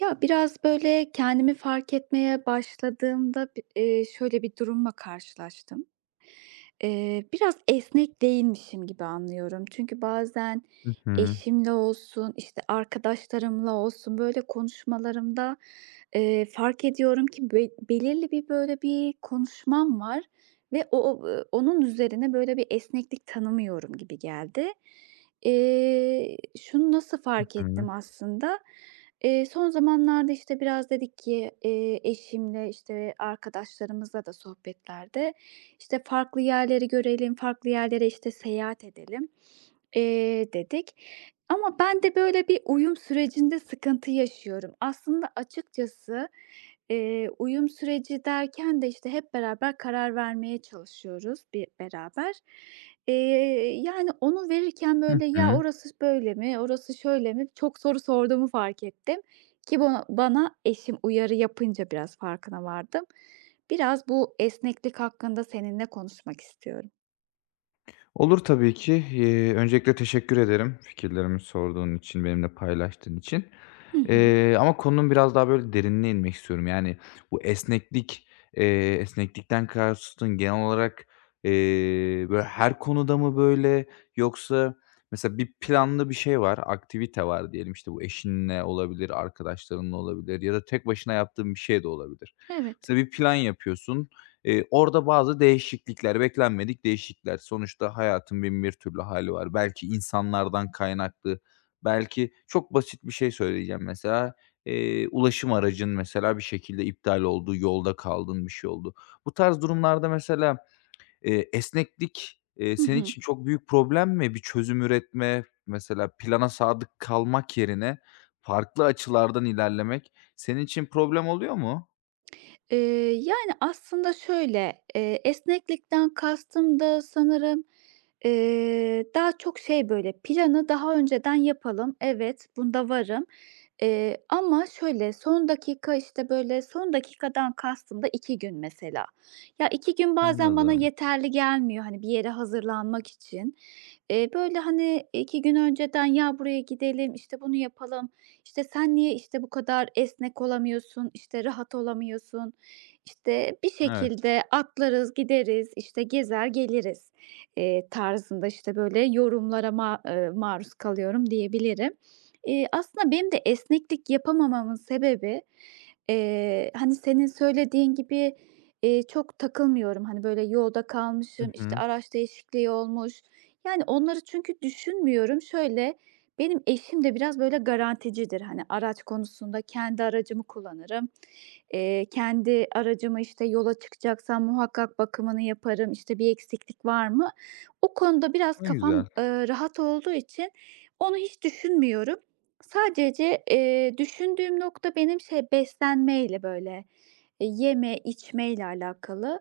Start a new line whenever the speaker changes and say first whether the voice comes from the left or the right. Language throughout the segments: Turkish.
right: Ya, biraz, böyle, kendimi fark etmeye başladığımda bi şöyle bir durumla karşılaştım. Biraz esnek değilmişim gibi anlıyorum. Çünkü bazen
left: Hı hı.
right: eşimle olsun, işte, arkadaşlarımla olsun, böyle, konuşmalarımda, fark ediyorum ki belirli bir, böyle, bir konuşmam var ve o o onun üzerine, böyle, bir esneklik tanımıyorum gibi geldi. Şunu nasıl
left: Hı
right: fark
left: hı.
right: ettim aslında? Son zamanlarda, işte, biraz dedik ki, eşimle, işte, arkadaşlarımızla da sohbetlerde, işte, farklı yerleri görelim, farklı yerlere, işte, seyahat edelim, dedik. Ama ben de böyle bir uyum sürecinde sıkıntı yaşıyorum. Aslında açıkçası. Uyum süreci derken de, işte, hep beraber karar vermeye çalışıyoruz bir beraber. Eee, Yani, onu verirken,
left: Hı
right: böyle, "Ya,
left: hı.
right: orası böyle mi, orası şöyle mi?" çok soru sorduğumu fark ettim ki bana eşim uyarı yapınca biraz farkına vardım. Biraz bu esneklik hakkında seninle konuşmak istiyorum.
left: Olur tabii ki. Öncelikle teşekkür ederim fikirlerimi sorduğun için, benimle paylaştığın için.
right: Hı hı.
left: Ama konunun biraz daha böyle derinine inmek istiyorum. Yani bu esneklik, esneklikten kastın genel olarak, eee, böyle her konuda mı böyle yoksa mesela bir planlı bir şey var, aktivite var diyelim, işte, bu eşinle olabilir, arkadaşlarınla olabilir ya da tek başına yaptığın bir şey de olabilir.
right: Evet.
left: Mesela bir plan yapıyorsun. Orada bazı değişiklikler, beklenmedik değişiklikler. Sonuçta hayatın binbir türlü hali var. Belki insanlardan kaynaklı, belki çok basit bir şey söyleyeceğim mesela. Ulaşım aracın mesela bir şekilde iptal oldu, yolda kaldın, bir şey oldu. Bu tarz durumlarda mesela, esneklik,
right: Hı
left: senin
right: hı.
left: için çok büyük problem mi? Bir çözüm üretme, mesela plana sadık kalmak yerine farklı açılardan ilerlemek senin için problem oluyor mu?
right: Eee, Yani, aslında şöyle, esneklikten kastım da sanırım, daha çok şey, böyle, planı daha önceden yapalım. Evet, bunda varım, ama şöyle, son dakika, işte, böyle, son dakikadan kastım da 2 gün mesela. Ya, 2 gün bazen bana
left: Anladım.
right: yeterli gelmiyor, hani, bir yere hazırlanmak için. Böyle, hani, 2 gün önceden "Ya, buraya gidelim, işte, bunu yapalım, İşte sen niye, işte, bu kadar esnek olamıyorsun, işte, rahat olamıyorsun? İşte, bir
left: Evet.
right: şekilde atlarız, gideriz, işte, gezer geliriz, tarzında", işte, böyle yorumlara ma maruz kalıyorum diyebilirim. Aslında benim de esneklik yapamamamın sebebi, hani, senin söylediğin gibi, çok takılmıyorum. Hani, böyle yolda
left: Hı
right: kalmışım, işte,
left: hı.
right: araç değişikliği olmuş. Yani, onları çünkü düşünmüyorum. Şöyle, benim eşim de biraz böyle garanticidir. Hani, araç konusunda kendi aracımı kullanırım. Kendi aracımı, işte, yola çıkacaksam muhakkak bakımını yaparım, işte, bir eksiklik var mı? O konuda biraz
left: Ne
right: kafam,
left: güzel.
right: rahat olduğu için onu hiç düşünmüyorum. Sadece, düşündüğüm nokta benim şey, beslenmeyle, böyle, yeme, içmeyle alakalı.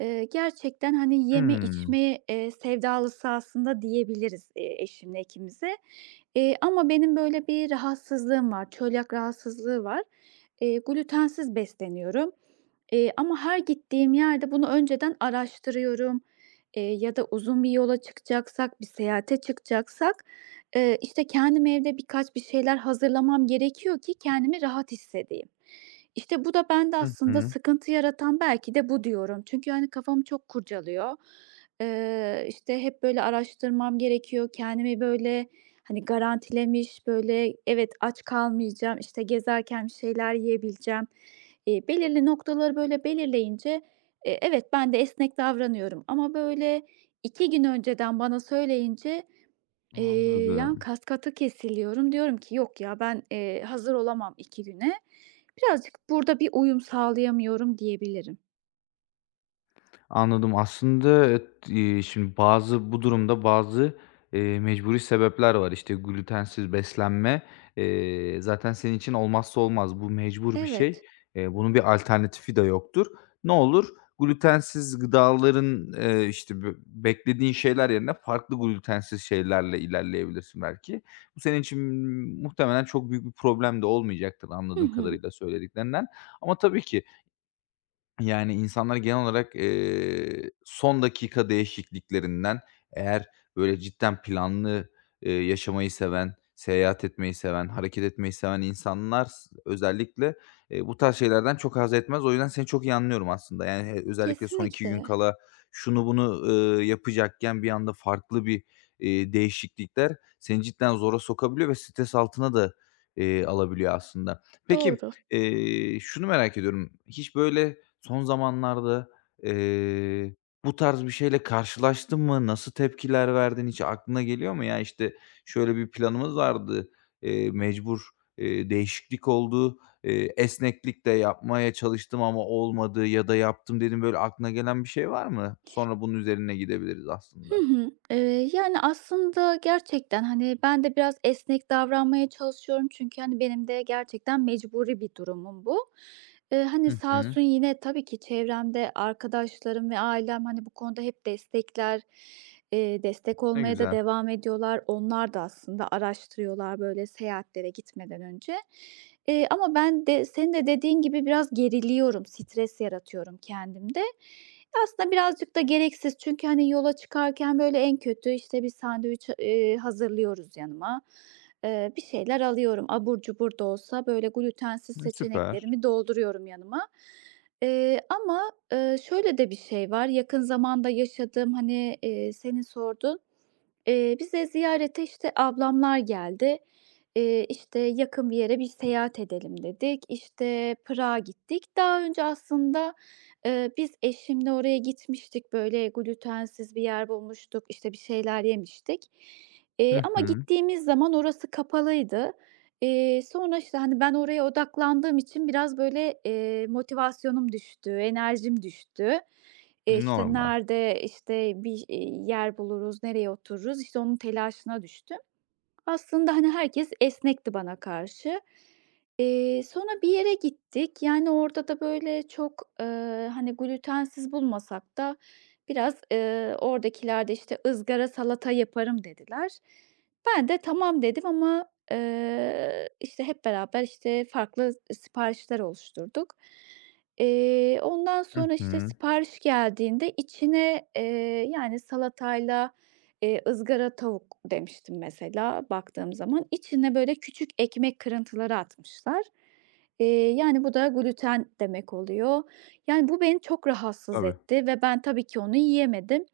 right: Gerçekten, hani, yeme
left: Hımm.
right: içme, sevdalısı aslında diyebiliriz, eşimle ikimize de. Ama benim böyle bir rahatsızlığım var, çölyak rahatsızlığı var. Glütensiz besleniyorum, ama her gittiğim yerde bunu önceden araştırıyorum, ya da uzun bir yola çıkacaksak, bir seyahate çıkacaksak, işte, kendim evde birkaç bir şeyler hazırlamam gerekiyor ki kendimi rahat hissedeyim. İşte, bu da bende
left: Hı
right: aslında
left: hı.
right: sıkıntı yaratan belki de bu diyorum. Çünkü, hani, kafamı çok kurcalıyor. İşte, hep böyle araştırmam gerekiyor. Kendimi böyle, hani, garantilemiş, böyle, evet, aç kalmayacağım, işte, gezerken bir şeyler yiyebileceğim, belirli noktaları böyle belirleyince, evet, ben de esnek davranıyorum ama böyle 2 gün önceden bana söyleyince. Yani,
left: Anladım.
right: kesiliyorum. Diyorum ki yok ya ben, hazır olamam iki güne. Birazcık burada bir uyum sağlayamıyorum diyebilirim.
left: Anladım. Aslında, şimdi bazı bu durumda bazı, mecburi sebepler var. İşte, glütensiz beslenme, zaten senin için olmazsa olmaz. Bu mecbur bir şey.
right: Evet.
left: Bunun bir alternatifi de yoktur. Ne olur? Glütensiz gıdaların, işte, beklediğin şeyler yerine farklı glütensiz şeylerle ilerleyebilirsin belki. Bu senin için muhtemelen çok büyük bir problem de olmayacaktır
right: Hı
left: anladığım
right: hı.
left: kadarıyla söylediklerinden. Ama tabii ki yani, insanlar genel olarak, son dakika değişikliklerinden eğer böyle cidden planlı, yaşamayı seven, seyahat etmeyi seven, hareket etmeyi seven insanlar özellikle, bu tarz şeylerden çok haz etmez. O yüzden seni çok iyi anlıyorum aslında. Yani, özellikle son 2 gün
right: Kesinlikle.
left: kala şunu bunu, yapacakken bir anda farklı bir, değişiklikler seni cidden zora sokabiliyor ve stres altına da, alabiliyor aslında. Peki,
right: Doğru.
left: şunu merak ediyorum. Hiç böyle, son zamanlarda, eee, bu tarz bir şeyle karşılaştın mı? Nasıl tepkiler verdin? Hiç aklına geliyor mu? "Ya, işte, şöyle bir planımız vardı, mecbur, değişiklik oldu, esneklik de yapmaya çalıştım ama olmadı ya da yaptım." dedim böyle aklına gelen bir şey var mı? Sonra bunun üzerine gidebiliriz
right: Hı
left: aslında.
right: hı. Yani, aslında gerçekten, hani, ben de biraz esnek davranmaya çalışıyorum çünkü, hani, benim de gerçekten mecburi bir durumum bu. Hani,
left: Hı
right: sağ
left: hı.
right: olsun yine tabii ki çevremde arkadaşlarım ve ailem, hani, bu konuda hep destekler, destek
left: Ne
right: olmaya da
left: güzel.
right: devam ediyorlar. Onlar da aslında araştırıyorlar, böyle, seyahatlere gitmeden önce. Ama ben de senin de dediğin gibi biraz geriliyorum, stres yaratıyorum kendimde. Aslında birazcık da gereksiz çünkü, hani, yola çıkarken, böyle, en kötü, işte, bir sandviç, hazırlıyoruz yanıma. Bir şeyler alıyorum. Abur cubur da olsa, böyle, glütensiz
left: Hı, süper.
right: seçeneklerimi dolduruyorum yanıma. Ama, şöyle de bir şey var, yakın zamanda yaşadığım, hani, senin sorduğun. Bize ziyarete, işte, ablamlar geldi. İşte, yakın bir yere bir seyahat edelim dedik. İşte, Prag'a gittik. Daha önce aslında, biz eşimle oraya gitmiştik. Böyle glütensiz bir yer bulmuştuk, İşte bir şeyler yemiştik.
left: Hı
right: Ama
left: hı.
right: gittiğimiz zaman orası kapalıydı. Sonra, işte, hani, ben oraya odaklandığım için biraz böyle, motivasyonum düştü, enerjim düştü. İşte,
left: Normal.
right: nerede, işte, bir, yer buluruz, nereye otururuz, işte, onun telaşına düştü. Aslında, hani, herkes esnekti bana karşı. Sonra bir yere gittik. Yani, orada da, böyle, çok, hani, glutensiz bulmasak da biraz, oradakiler de, işte, ızgara salata yaparım" dediler. Ben de "Tamam" dedim ama, işte, hep beraber, işte, farklı siparişler oluşturduk. Ondan
left: Hı
right: sonra, işte,
left: hı.
right: sipariş geldiğinde içine, yani, salatayla. Izgara tavuk demiştim mesela baktığım zaman. İçine böyle küçük ekmek kırıntıları atmışlar. Yani bu da gluten demek oluyor. Yani bu beni çok rahatsız
left: Tabii.
right: etti ve ben tabii ki onu yiyemedim.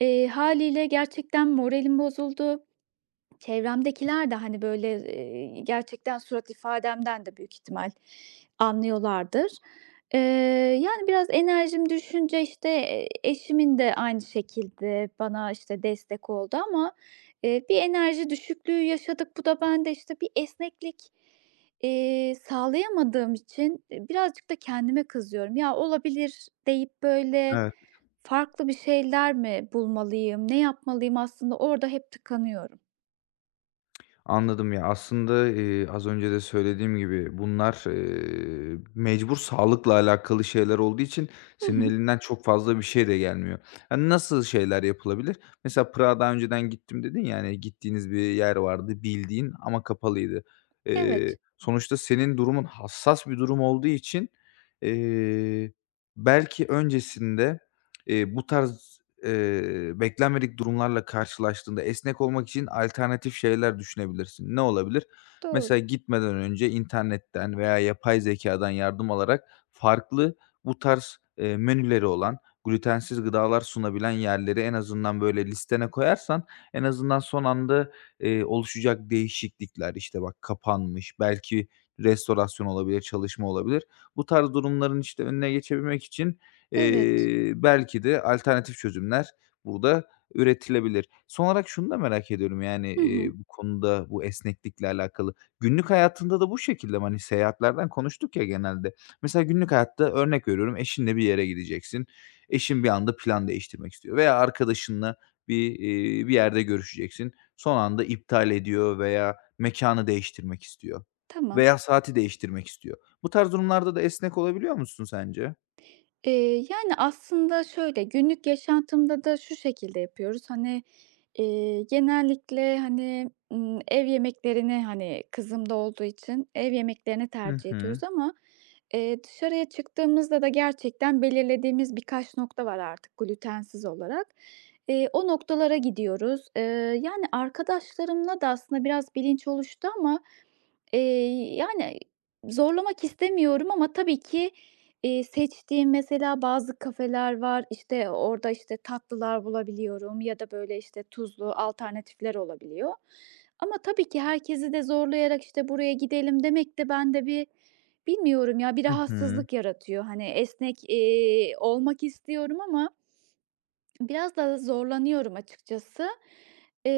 right: Hâliyle gerçekten moralim bozuldu. Çevremdekiler de, hani, böyle, gerçekten surat ifademden de büyük ihtimal anlıyorlardır. Eee, Yani, biraz enerjim düşünce, işte, eşimin de aynı şekilde bana, işte, destek oldu ama, bir enerji düşüklüğü yaşadık. Bu da bende, işte, bir esneklik, sağlayamadığım için, birazcık da kendime kızıyorum. "Ya, olabilir" deyip, böyle,
left: Evet.
right: farklı bir şeyler mi bulmalıyım, ne yapmalıyım? Aslında orada hep tıkanıyorum.
left: Anladım ya. Aslında, az önce de söylediğim gibi bunlar, mecbur sağlıkla alakalı şeyler olduğu için
right: Hı
left: senin
right: hı.
left: elinden çok fazla bir şey de gelmiyor. Hani, nasıl şeyler yapılabilir? Mesela Prag'a daha önceden gittim dedin ya, hani, gittiğiniz bir yer vardı bildiğin ama kapalıydı.
right: Evet,
left: Sonuçta senin durumun hassas bir durum olduğu için, eee, belki öncesinde, bu tarz beklenmedik durumlarla karşılaştığında esnek olmak için alternatif şeyler düşünebilirsin. Ne olabilir?
right: doğru.
left: Mesela gitmeden önce internetten veya yapay zekâdan yardım alarak farklı bu tarz, menüleri olan, glütensiz gıdalar sunabilen yerleri en azından böyle listene koyarsan en azından son anda, oluşacak değişiklikler, işte, bak kapanmış, belki restorasyon olabilir, çalışma olabilir. Bu tarz durumların, işte, önüne geçebilmek için
right: Evet.
left: Belki de alternatif çözümler burada üretilebilir. Son olarak şunu da merak ediyorum, yani,
right: Hı hı,
left: bu konuda, bu esneklikle alakalı. Günlük hayatında da bu şekilde mi? Hani, seyahatlerden konuştuk ya genelde. Mesela günlük hayatta örnek veriyorum, eşinle bir yere gideceksin. Eşin bir anda plan değiştirmek istiyor veya arkadaşınla bir, bir yerde görüşeceksin. Son anda iptal ediyor veya mekânı değiştirmek istiyor
right: tamam.
left: veya saati değiştirmek istiyor. Bu tarz durumlarda da esnek olabiliyor musun sence?
right: Yani, aslında şöyle, günlük yaşantımda da şu şekilde yapıyoruz, hani, genellikle, hani, ev yemeklerini, hani, kızım da olduğu için ev yemeklerini
left: Hı
right: tercih
left: hı.
right: ediyoruz ama, dışarıya çıktığımızda da gerçekten belirlediğimiz birkaç nokta var artık glütensiz olarak. O noktalara gidiyoruz. Yani, arkadaşlarımla da aslında biraz bilinç oluştu ama. Yani, zorlamak istemiyorum ama tabii ki, seçtiğim mesela bazı kafeler var, işte, orada, işte, tatlılar bulabiliyorum ya da, böyle, işte, tuzlu alternatifler olabiliyor. Ama tabii ki herkesi de zorlayarak, işte, buraya gidelim demek de bende bir, bilmiyorum ya, bir
left: Hı hı.
right: rahatsızlık yaratıyor. Hani, esnek, olmak istiyorum ama biraz daha zorlanıyorum açıkçası. Eee,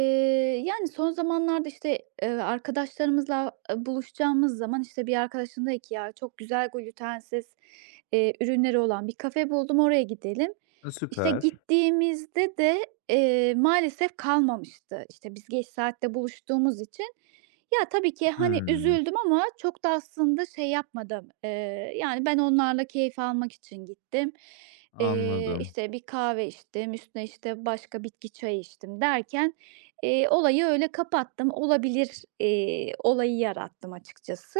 right: Yani, son zamanlarda, işte, arkadaşlarımızla, buluşacağımız zaman, işte, bir arkadaşım dedi ki, "Ya, çok güzel glutensiz, ürünleri olan bir kafe buldum, oraya gidelim."
left: E,
right: İşte,
left: süper.
right: gittiğimizde de, maalesef kalmamıştı. İşte, biz geç saatte buluştuğumuz için ya, tabii ki, hani,
left: Hımm.
right: üzüldüm ama çok da aslında şey yapmadım. Yani, ben onlarla keyif almak için gittim.
left: Anladım.
right: İşte, bir kahve içtim, üstüne, işte, başka bitki çayı içtim derken, olayı öyle kapattım. Olabilir, olayı yarattım açıkçası.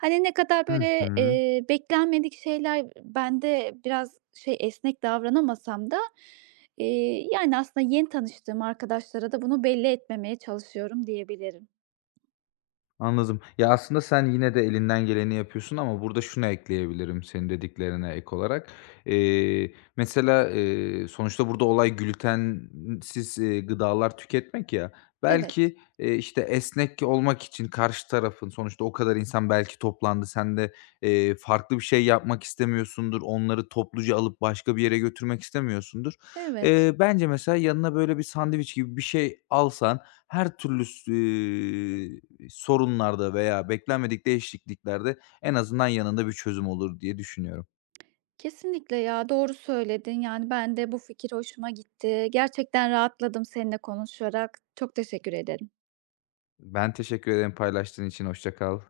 right: Hani, ne kadar
left: Hı
right: böyle,
left: hı.
right: beklenmedik şeyler bende biraz şey, esnek davranamasam da, yani, aslında yeni tanıştığım arkadaşlara da bunu belli etmemeye çalışıyorum diyebilirim.
left: Anladım. Ya, aslında sen yine de elinden geleni yapıyorsun ama burada şunu ekleyebilirim senin dediklerine ek olarak. Mesela, sonuçta burada olay glütensiz, gıdalar tüketmek ya.
right: Evet,
left: Belki, işte, esnek olmak için karşı tarafın sonuçta o kadar insan belki toplandı. Sen de, farklı bir şey yapmak istemiyorsundur. Onları topluca alıp başka bir yere götürmek istemiyorsundur.
right: evet.
left: Bence mesela yanına böyle bir sandviç gibi bir şey alsan her türlü sorunlarda veya beklenmedik değişikliklerde en azından yanında bir çözüm olur diye düşünüyorum.
right: Kesinlikle ya, doğru söyledin. Yani, ben de bu fikir hoşuma gitti. Gerçekten rahatladım seninle konuşarak. Çok teşekkür ederim.
left: Ben teşekkür ederim paylaştığın için. Hoşça kal.